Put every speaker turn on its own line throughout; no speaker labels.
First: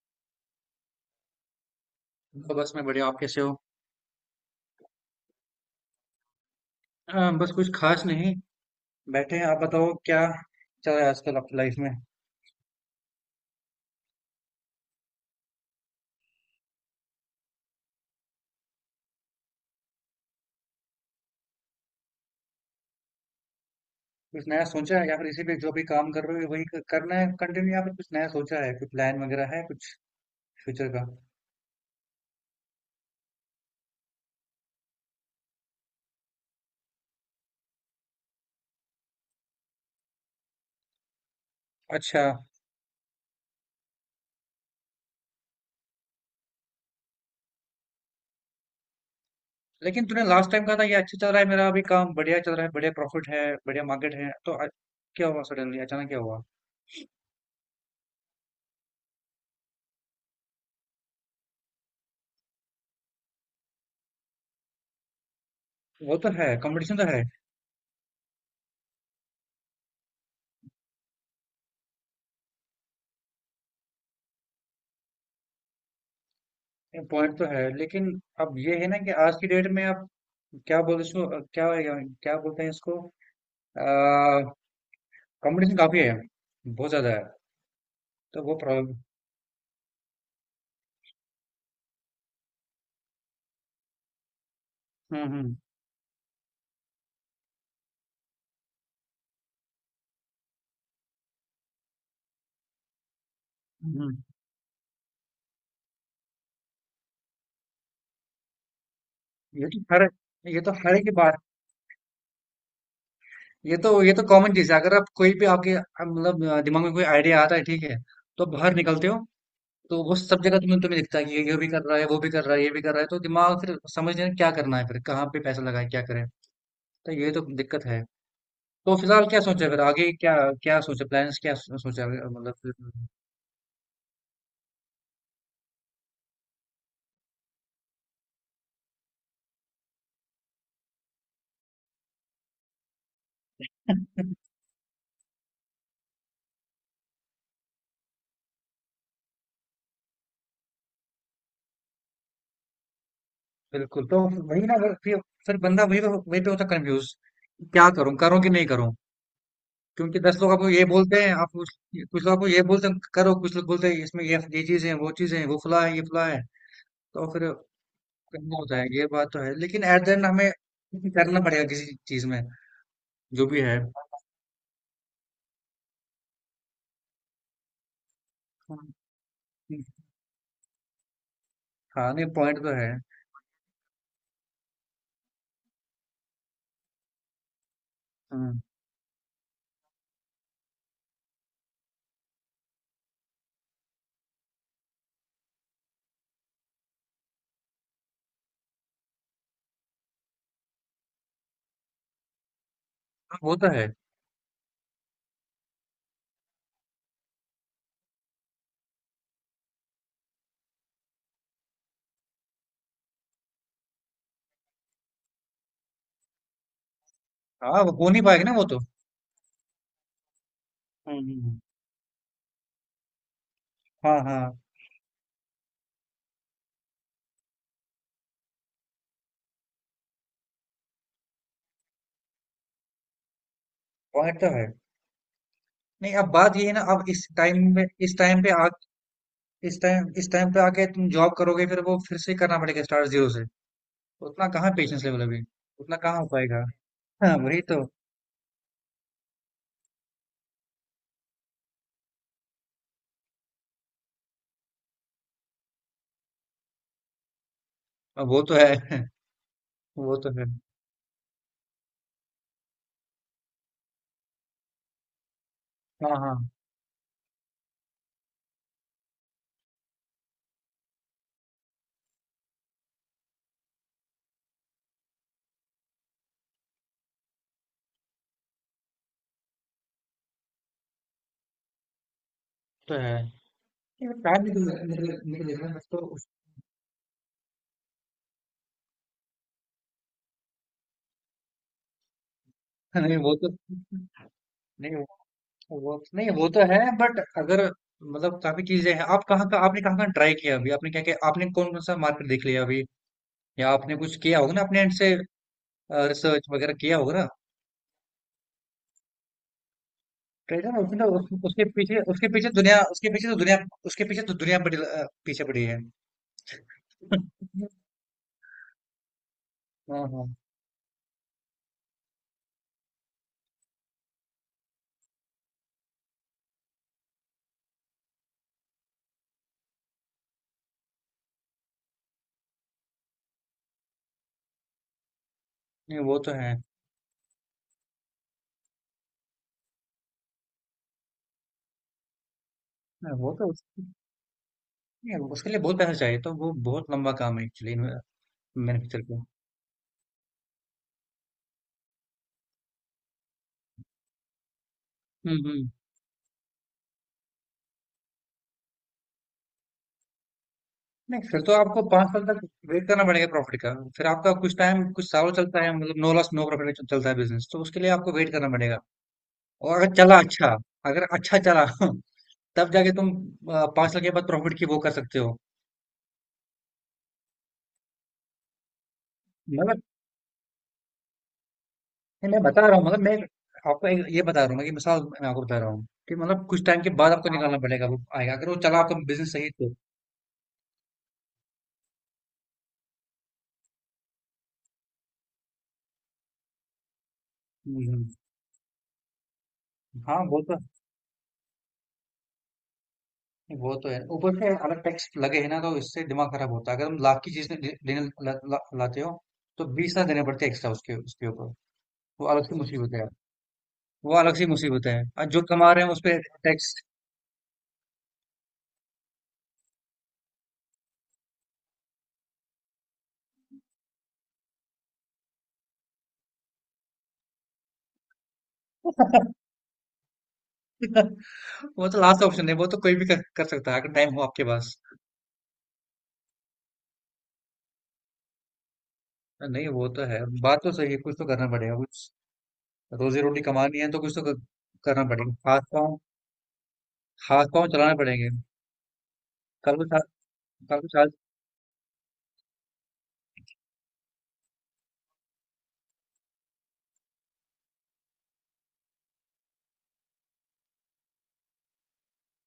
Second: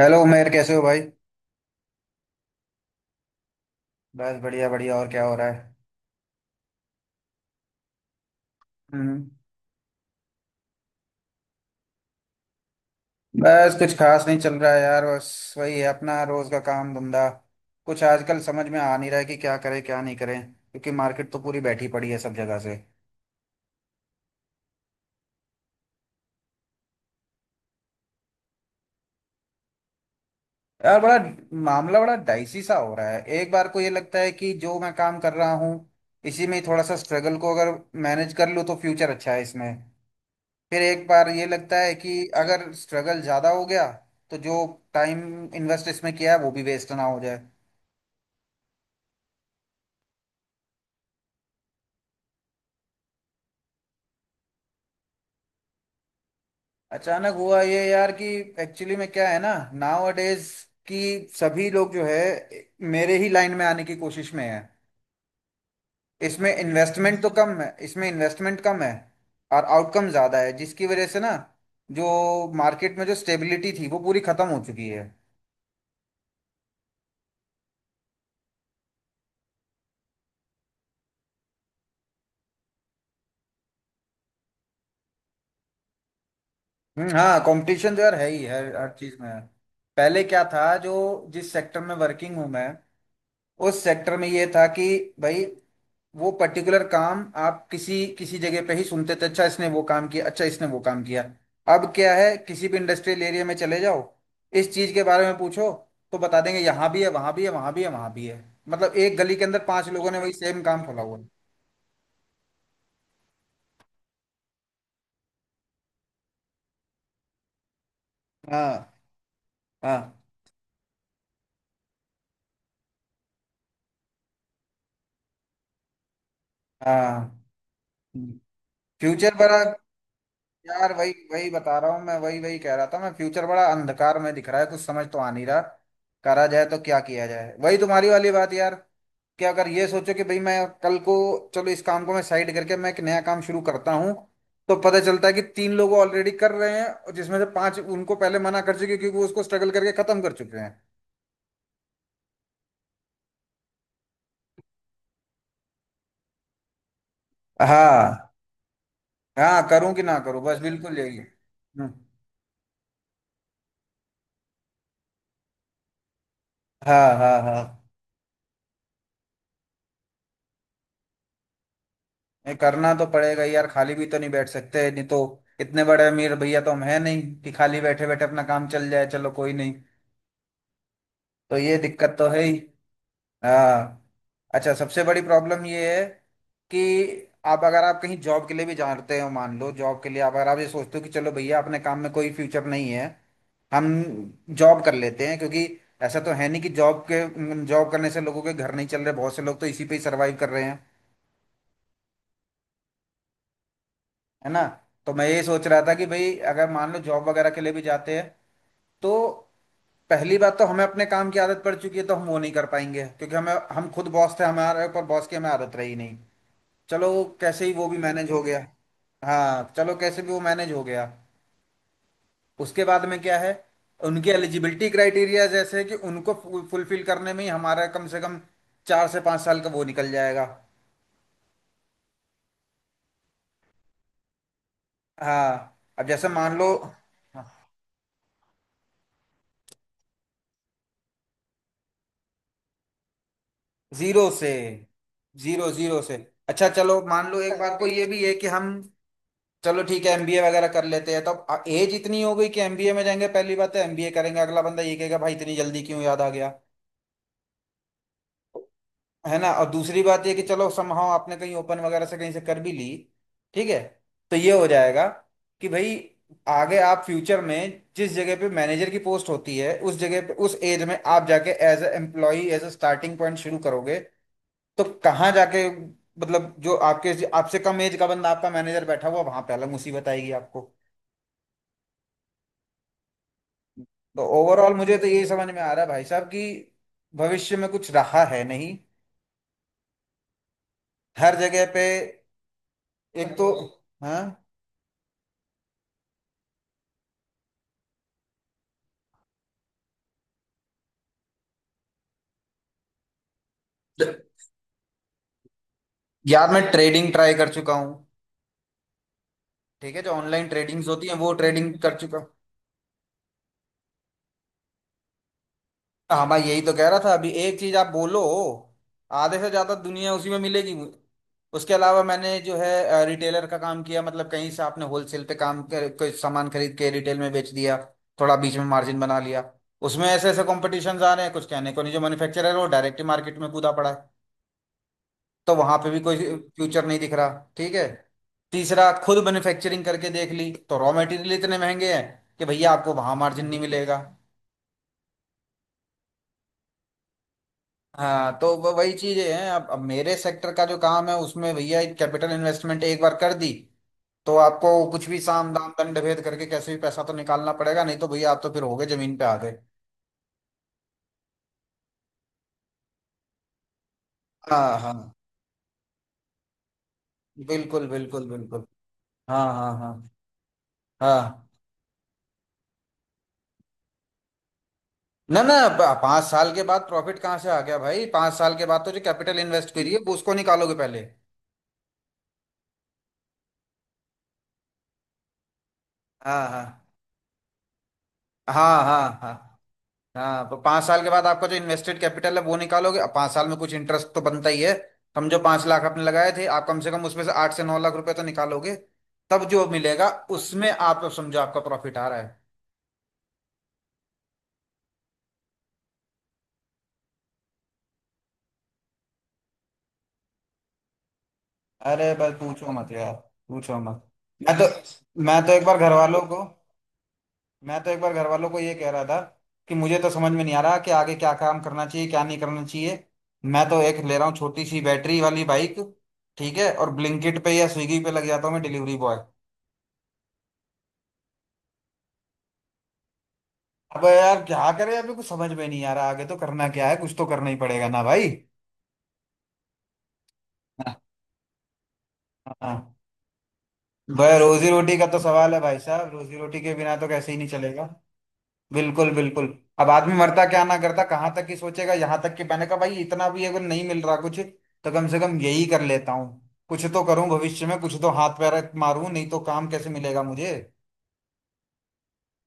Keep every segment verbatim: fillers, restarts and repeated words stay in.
Hello Umer, कैसे हो भाई?
तो बस मैं बढ़िया। आप कैसे हो?
बस बढ़िया बढ़िया, और क्या हो रहा है?
अ, बस कुछ खास नहीं।
हम्म।
बैठे हैं। आप बताओ क्या चल रहा है आजकल आपकी लाइफ में।
बस कुछ खास नहीं चल रहा है यार, बस वही है अपना रोज का काम धंधा। कुछ आजकल समझ में आ नहीं रहा है कि क्या करें क्या नहीं करें, क्योंकि मार्केट तो पूरी बैठी पड़ी है सब जगह से।
कुछ नया सोचा है या फिर इसी पे जो भी काम कर रहे हो वही क- करना है कंटिन्यू, या फिर कुछ नया सोचा है? कोई प्लान वगैरह है कुछ फ्यूचर
यार
का?
बड़ा मामला बड़ा डाइसी सा हो रहा है। एक बार को ये लगता है कि जो मैं काम कर रहा हूँ, इसी में ही थोड़ा सा स्ट्रगल को अगर मैनेज कर लूँ तो फ्यूचर अच्छा है इसमें। फिर एक बार ये लगता है
अच्छा।
कि अगर स्ट्रगल ज़्यादा हो गया तो जो टाइम इन्वेस्ट इसमें किया है वो भी वेस्ट ना हो जाए।
लेकिन तूने लास्ट टाइम कहा था ये अच्छा चल रहा है, मेरा अभी काम बढ़िया चल रहा है, बढ़िया प्रॉफिट है, बढ़िया मार्केट है, तो अ- क्या हुआ सडनली? अचानक क्या हुआ?
अचानक हुआ ये यार कि एक्चुअली में क्या है ना, नाउ अडेज कि सभी लोग जो है मेरे ही लाइन में आने की कोशिश में है।
वो तो है,
इसमें
कंपटीशन तो
इन्वेस्टमेंट
है।
तो कम है, इसमें इन्वेस्टमेंट कम है और आउटकम ज़्यादा है, जिसकी वजह से ना जो मार्केट में जो स्टेबिलिटी थी वो पूरी ख़त्म हो चुकी है।
पॉइंट तो है, लेकिन अब ये है ना कि आज की डेट में आप क्या बोलते इसको, क्या क्या बोलते हैं इसको? कंपटीशन काफी है, बहुत
हम्म,
ज्यादा है,
हाँ, कंपटीशन तो यार है
तो
ही,
वो
हर हर
प्रॉब्लम।
चीज़ में है। पहले क्या था जो, जिस सेक्टर में वर्किंग हूँ मैं, उस सेक्टर में ये था कि भाई
हम्म,
वो पर्टिकुलर काम आप किसी किसी जगह पे ही सुनते थे, अच्छा इसने वो काम किया, अच्छा इसने वो काम किया। अब क्या है, किसी भी इंडस्ट्रियल एरिया में चले
हम्म,
जाओ,
हम्म।
इस चीज के बारे में पूछो, तो बता देंगे यहाँ भी है वहां भी है वहां भी है वहां भी है। मतलब एक गली के अंदर
ये तो
पांच
हर
लोगों ने वही
ये
सेम
तो
काम
हर
खोला
एक की
हुआ है।
बात, ये तो ये तो कॉमन चीज है। अगर आप कोई भी आपके आप मतलब अ, दिमाग में कोई आइडिया आता है, ठीक है? तो
हाँ
बाहर निकलते हो
हाँ
तो वो सब जगह तुम्हें तुम्हें दिखता है कि ये ये भी कर रहा है, वो भी कर रहा है, ये भी कर रहा है। तो दिमाग फिर समझ नहीं आता क्या करना है, फिर कहाँ पे पैसा लगाए, क्या करें। तो ये तो
हाँ।
दिक्कत है। तो फिलहाल
फ्यूचर
क्या
बड़ा,
सोचा है फिर आगे? क्या क्या
यार
सोचा
वही
प्लान्स,
वही
क्या
बता
सो-
रहा हूँ
सोचा है?
मैं, वही
मतलब
वही
फिर-
कह रहा था मैं, फ्यूचर बड़ा अंधकार में दिख रहा है। कुछ समझ तो आ नहीं रहा करा जाए तो क्या किया जाए, वही तुम्हारी वाली बात यार कि अगर ये सोचो कि भाई मैं कल को, चलो इस काम को मैं साइड करके मैं एक नया काम शुरू करता हूँ, तो पता चलता है कि तीन लोग ऑलरेडी कर रहे हैं, और जिसमें से पांच उनको पहले मना कर चुके क्योंकि वो उसको स्ट्रगल करके खत्म कर चुके हैं।
बिल्कुल। तो वही ना, अगर फिर... फिर बंदा वही पे वही पे होता कंफ्यूज। क्या करूं,
हाँ
करूं कि नहीं करूं?
हाँ, करूँ कि ना
क्योंकि दस
करूँ,
लोग
बस
आपको ये
बिल्कुल यही
बोलते
है।
हैं, आप कुछ
हम्म,
कुछ लोग आपको ये बोलते हैं करो, कुछ लोग बोलते हैं इसमें ये ये चीजें हैं, वो चीजें हैं, वो फला है, ये फला है,
हाँ
तो
हाँ
फिर
हाँ।
करना होता है। ये बात तो है, लेकिन एट द एंड हमें करना पड़ेगा किसी चीज में,
नहीं, करना तो पड़ेगा
जो
ही
भी
यार,
है।
खाली भी तो नहीं बैठ सकते, नहीं तो। इतने बड़े अमीर भैया तो हम है नहीं कि खाली बैठे बैठे अपना काम चल जाए, चलो कोई नहीं। तो ये
हाँ,
दिक्कत
नहीं,
तो है ही।
पॉइंट तो है।
हाँ। अच्छा, सबसे बड़ी प्रॉब्लम ये है कि आप, अगर आप कहीं जॉब के
हम्म,
लिए भी जाते हो, मान लो जॉब के लिए आप, अगर आप ये सोचते हो कि चलो भैया अपने काम में कोई फ्यूचर नहीं है, हम जॉब कर लेते हैं, क्योंकि ऐसा तो है नहीं कि जॉब के, जॉब करने से लोगों के घर नहीं चल रहे, बहुत से लोग तो इसी पे ही सर्वाइव कर रहे हैं,
हाँ, वो तो है।
है ना। तो मैं ये सोच रहा था कि भाई अगर मान लो जॉब वगैरह के लिए भी जाते हैं, तो पहली बात तो हमें अपने काम की आदत पड़ चुकी है, तो हम वो नहीं कर पाएंगे, क्योंकि हमें, हम खुद बॉस थे, हमारे ऊपर बॉस की हमें आदत रही नहीं। चलो कैसे ही
हाँ,
वो
वो
भी
हो नहीं
मैनेज हो
पाएगा ना, वो
गया।
तो...
हाँ, चलो कैसे भी वो मैनेज हो गया।
हम्म, हम्म,
उसके बाद में क्या है,
हाँ,
उनकी
हाँ,
एलिजिबिलिटी क्राइटेरिया जैसे है कि उनको फुलफिल करने में ही हमारा कम से कम चार से पाँच साल का वो निकल जाएगा।
पॉइंट तो है।
हाँ, अब
नहीं,
जैसे
अब
मान
बात
लो,
ये है ना, अब इस टाइम में इस टाइम पे... इस टाइम इस टाइम पे आके तुम जॉब करोगे, फिर वो फिर से करना पड़ेगा स्टार्ट जीरो से।
जीरो से,
उतना कहाँ पेशेंस लेवल अभी,
जीरो
उतना
जीरो से
कहाँ हो पाएगा।
अच्छा चलो मान
हाँ,
लो, एक
वही
बात
तो।
को ये भी है कि हम, चलो ठीक है एमबीए वगैरह कर लेते हैं, तो अब एज इतनी हो गई कि एमबीए में जाएंगे, पहली बात है एमबीए करेंगे, अगला बंदा ये कहेगा भाई इतनी जल्दी क्यों याद आ गया,
अब वो तो है।
है ना। और दूसरी
वो
बात
तो
ये कि
है,
चलो समहाउ आपने कहीं ओपन वगैरह से कहीं से कर भी ली, ठीक है, तो ये हो जाएगा कि भाई
हाँ, हाँ
आगे आप फ्यूचर में जिस जगह पे मैनेजर की पोस्ट होती है, उस जगह पे उस एज में आप जाके as a employee, as a starting point शुरू करोगे। तो कहाँ जाके मतलब, जो आपके, आपसे कम एज का बंदा आपका मैनेजर बैठा हुआ वहां पे, अलग मुसीबत आएगी आपको।
तो है।
तो
टाइम
ओवरऑल
निकल...
मुझे तो
निकल
यही समझ
निकल
में आ
जाएगा,
रहा है
बस
भाई
तो
साहब,
उस-
कि भविष्य में कुछ रहा है नहीं, हर जगह पे।
नहीं वो
एक तो,
तो
हाँ।
नहीं वो वो- नहीं, वो तो है, बट अगर... मतलब काफी चीजें हैं, आप कहाँ का आपने कहाँ कहाँ ट्राई किया अभी, आपने क्या क्या, आपने कौन कौन सा मार्केट देख लिया अभी? या आपने कुछ किया होगा ना अपने एंड से, रिसर्च
यार मैं
वगैरह किया
ट्रेडिंग
होगा ना।
ट्राई कर चुका हूँ, ठीक है, जो ऑनलाइन
ट्रेजर...
ट्रेडिंग्स
उसने
होती हैं
उस,
वो
उसके
ट्रेडिंग कर
पीछे
चुका हूँ।
उसके पीछे दुनिया उसके पीछे तो दुनिया उसके पीछे तो दुनिया पड़ी, अ, पीछे पड़ी है।
हाँ मैं यही तो कह रहा था, अभी एक चीज आप बोलो, आधे से ज्यादा
हाँ,
दुनिया उसी
हाँ।
में मिलेगी। उसके अलावा मैंने जो है रिटेलर का काम किया, मतलब कहीं से आपने होलसेल पे काम कर, कोई सामान खरीद के रिटेल में बेच दिया, थोड़ा बीच में मार्जिन बना लिया। उसमें ऐसे ऐसे कॉम्पिटिशन आ रहे हैं कुछ कहने को नहीं, जो मैन्युफैक्चरर है वो डायरेक्ट मार्केट में कूदा पड़ा है, तो वहां पे
नहीं,
भी कोई
वो तो है।
फ्यूचर नहीं दिख रहा। ठीक है, तीसरा, खुद मैन्युफैक्चरिंग करके देख ली, तो रॉ मटेरियल इतने महंगे हैं कि भैया आपको वहां
नहीं, वो
मार्जिन
तो
नहीं
उस,
मिलेगा।
नहीं, उसके लिए बहुत पैसा चाहिए, तो वो बहुत लंबा काम है एक्चुअली।
हाँ तो व- वही
मैन्युफैक्चर
चीजें
का।
हैं। अब अब मेरे सेक्टर का जो काम है उसमें भैया एक कैपिटल इन्वेस्टमेंट एक बार कर दी तो आपको कुछ भी
हम्म,
साम
हम्म।
दाम दंड भेद करके कैसे भी पैसा तो निकालना पड़ेगा, नहीं तो भैया आप तो फिर हो गए, जमीन पे आ गए।
नहीं, फिर तो आपको पांच साल तक वेट करना पड़ेगा प्रॉफिट का। फिर आपका कुछ
हाँ
टाइम,
हाँ,
कुछ साल चलता है मतलब, नो लॉस नो प्रॉफिट चलता है बिजनेस, तो उसके
बिल्कुल
लिए आपको
बिल्कुल
वेट करना
बिल्कुल।
पड़ेगा।
हाँ हाँ
और
हाँ।
अगर चला अच्छा, अगर अच्छा
हाँ
चला। तब जाके तुम अ, पांच साल के बाद प्रॉफिट की वो कर सकते हो।
ना ना, ब- पाँच साल के बाद प्रॉफिट कहाँ से आ गया भाई? पाँच साल के बाद तो जो कैपिटल इन्वेस्ट
मतलब
करी है वो उसको निकालोगे पहले।
नहीं, मैं बता रहा हूँ मतलब, मैं आपको एक ये बता रहा हूँ ना कि मिसाल मैं आपको बता रहा हूँ कि मतलब
हाँ
कुछ टाइम
हाँ
के बाद आपको निकालना पड़ेगा, वो आएगा अगर वो चला
हाँ।
आपका
हाँ हाँ
बिजनेस सही तो।
हाँ। तो पाँच साल के बाद आपका जो इन्वेस्टेड कैपिटल है वो निकालोगे, अब पाँच साल में कुछ इंटरेस्ट तो बनता ही है। समझो पाँच लाख आपने लगाए थे, आप कम से कम उसमें से आठ से नौ लाख
हम्म,
रुपए तो निकालोगे, तब जो मिलेगा
हाँ वो तो
उसमें आप समझो आपका प्रॉफिट आ रहा है।
वो तो है, ऊपर से अलग टैक्स लगे है ना, तो इससे दिमाग खराब होता है। अगर हम लाख की चीज ले- लेने ला, ला, लाते हो, तो बीस लाख देने पड़ते हैं एक्स्ट्रा उसके उसके ऊपर।
अरे
वो
बस
अलग सी
पूछो मत
मुसीबत है।
यार, पूछो मत।
वो अलग सी
मैं तो
मुसीबत है, और
मैं
जो
तो एक
कमा
बार
रहे
घर
हैं उस पे
वालों को,
टैक्स।
मैं तो एक बार घर वालों को ये कह रहा था कि मुझे तो समझ में नहीं आ रहा कि आगे क्या काम करना चाहिए क्या नहीं करना चाहिए। मैं तो एक ले रहा हूँ छोटी सी बैटरी वाली बाइक, ठीक है, और ब्लिंकिट पे या स्विगी पे लग जाता हूँ मैं डिलीवरी बॉय।
वो तो लास्ट ऑप्शन है। वो तो कोई भी कर, कर सकता है अगर
अब
टाइम हो
यार
आपके
क्या
पास।
करें, अभी कुछ समझ में नहीं आ रहा, आगे तो करना क्या है, कुछ तो करना ही पड़ेगा ना भाई।
नहीं, वो तो है, बात तो सही है, कुछ तो करना पड़ेगा।
हाँ,
रोजी रोटी कमानी है तो कुछ तो
भाई
क-
रोजी रोटी
करना
का तो
पड़ेगा।
सवाल है
हाथ
भाई
पाँव...
साहब, रोजी रोटी के बिना तो कैसे ही
हाथ
नहीं
पाँव
चलेगा।
चलाने पड़ेंगे।
बिल्कुल बिल्कुल।
कल को
अब
सा-
आदमी मरता क्या ना
कल को
करता,
साल...
कहाँ तक ही सोचेगा, यहाँ तक कि मैंने कहा भाई इतना भी अगर नहीं मिल रहा कुछ तो कम से कम यही कर लेता हूँ, कुछ तो करूँ, भविष्य में कुछ तो हाथ पैर मारूं, नहीं तो काम कैसे मिलेगा मुझे।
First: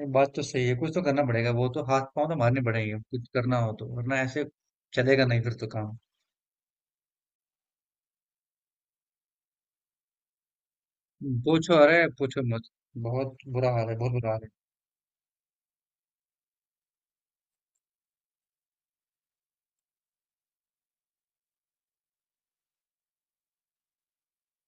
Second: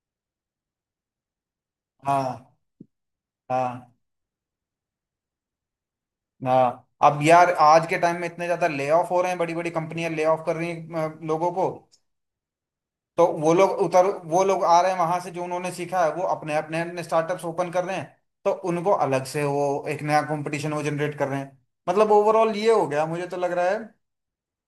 ये बात तो सही है, कुछ तो करना पड़ेगा, वो तो हाथ पाँव तो
हाँ
मारने पड़ेंगे, कुछ करना हो तो।
हाँ
वरना ऐसे चलेगा नहीं फिर तो काम।
हाँ। अब यार आज के टाइम में इतने ज्यादा ले ऑफ हो रहे हैं, बड़ी बड़ी कंपनियां ले ऑफ कर रही हैं अ, लोगों को।
पूछो अरे पूछो मत।
तो
बहुत
वो लोग
बुरा हाल है,
उतर,
बहुत बुरा हाल
वो
है।
लोग आ रहे हैं वहां से, जो उन्होंने सीखा है वो अपने अपने अपने स्टार्टअप्स ओपन कर रहे हैं, तो उनको अलग से वो एक नया कंपटीशन वो जनरेट कर रहे हैं। मतलब ओवरऑल ये हो गया मुझे तो लग रहा है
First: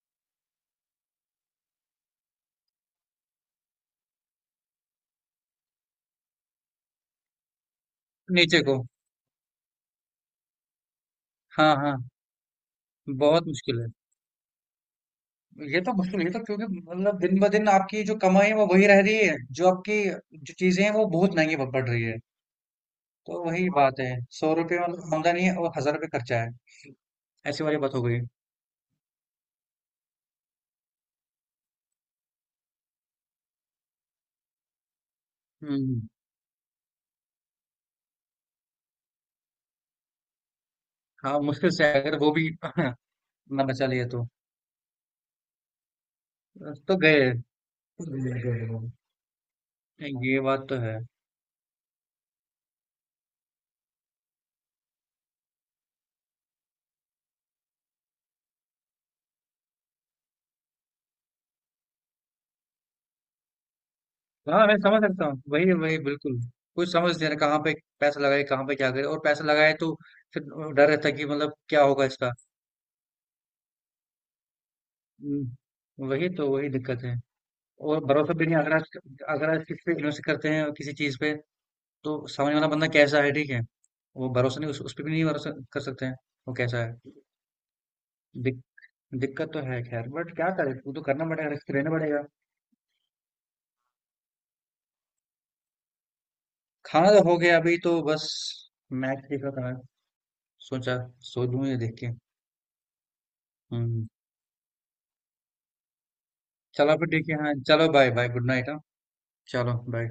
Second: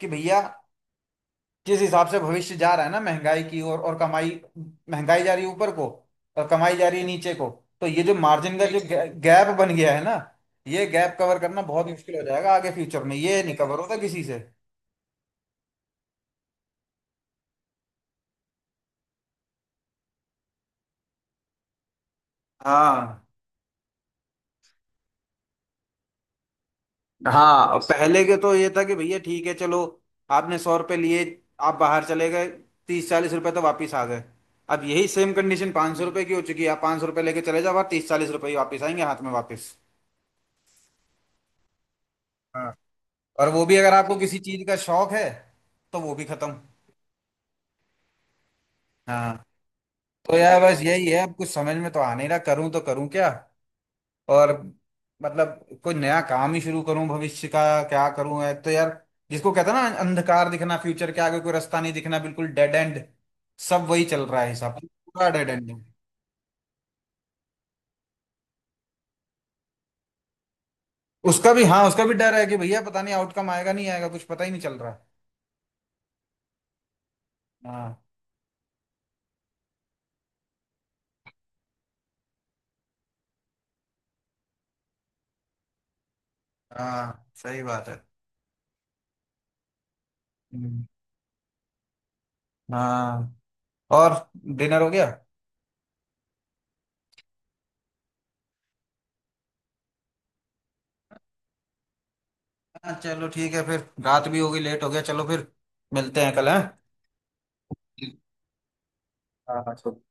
कि भैया जिस हिसाब से भविष्य जा रहा है ना, महंगाई की ओर और कमाई, महंगाई जा रही है ऊपर को और कमाई जा रही है नीचे को। तो ये जो मार्जिन
नीचे
का जो
को।
बिल्कुल गैप बन गया है ना, ये गैप कवर करना
हाँ,
बहुत बिल्कुल
हाँ,
मुश्किल हो जाएगा आगे फ्यूचर में, ये
बहुत
नहीं
मुश्किल
कवर
है।
होता किसी से।
ये तो मुश्किल है, ये तो क्योंकि मतलब दिन ब दिन आपकी जो कमाई है वो वही रह रही है, जो आपकी जो चीजें हैं वो बहुत महंगी पड़ रही है।
हाँ
तो वही बात है। सौ रुपये मतलब आमदनी है और हजार रुपये खर्चा है, ऐसी
हाँ।
वाली
और
बात हो गई।
पहले के तो ये था कि भैया ठीक है, चलो आपने सौ रुपये लिए, आप बाहर चले गए, तीस चालीस रुपए तो वापस आ गए। अब यही सेम
हुँ,
कंडीशन पाँच सौ
हुँ।
रुपये की हो चुकी है, आप पाँच सौ रुपये लेके चले जाओ, आप तीस चालीस रुपये ही वापस आएंगे हाथ में वापस।
हाँ, मुश्किल से अगर वो भी
हाँ, और
ना
वो भी
बचा
अगर
लिए
आपको
तो।
किसी चीज का शौक है तो वो भी खत्म।
अ, तो गए। नहीं।
हाँ, तो
ये
यार
बात तो
बस
है।
यही है, अब कुछ समझ में तो आ नहीं रहा करूं तो करूं क्या। और मतलब कोई नया काम ही शुरू करूं भविष्य का, क्या करूं, है तो यार जिसको कहते हैं ना अंधकार दिखना, फ्यूचर के आगे कोई रास्ता नहीं दिखना, बिल्कुल डेड एंड। सब वही चल रहा है
हाँ,
हिसाब
मैं
से,
समझ सकता
पूरा
हूँ।
डेड एंड
वही,
है।
वही बिल्कुल। कुछ समझ नहीं रहा कहाँ पे पैसा लगाए, कहाँ पे क्या करे, और पैसा लगाए तो फिर अ, डर रहता है कि
उसका
मतलब
भी, हाँ
क्या
उसका
होगा
भी
इसका?
डर है कि भैया पता नहीं आउटकम आएगा नहीं आएगा, कुछ पता ही नहीं चल रहा है।
हुँ, वही तो, वही दिक्कत है।
हाँ
और भरोसा भी नहीं। अगर आज अगर आज किसी पे इन्वेस्ट करते हैं किसी चीज़ पे, तो सामने वाला बंदा कैसा है, ठीक है? वो भरोसा नहीं, उस उसपे भी नहीं भरोसा कर सकते हैं, वो कैसा है।
हाँ, सही बात है।
दिक दिक्कत तो है खैर, बट क्या करे,
हम्म,
वो तो करना पड़ेगा, रिस्क तो लेना पड़ेगा।
हाँ। और डिनर हो गया?
खाना तो हो गया। अभी तो बस मैच देख रहा था मैं, सोचा सो लूं ये देख के।
हाँ चलो ठीक है, फिर
हम्म।
रात भी होगी लेट हो गया, चलो फिर मिलते हैं कल, हैं।
चलो फिर ठीक है, हाँ चलो, बाय बाय, गुड नाइट, हाँ
हाँ हाँ।
चलो बाय।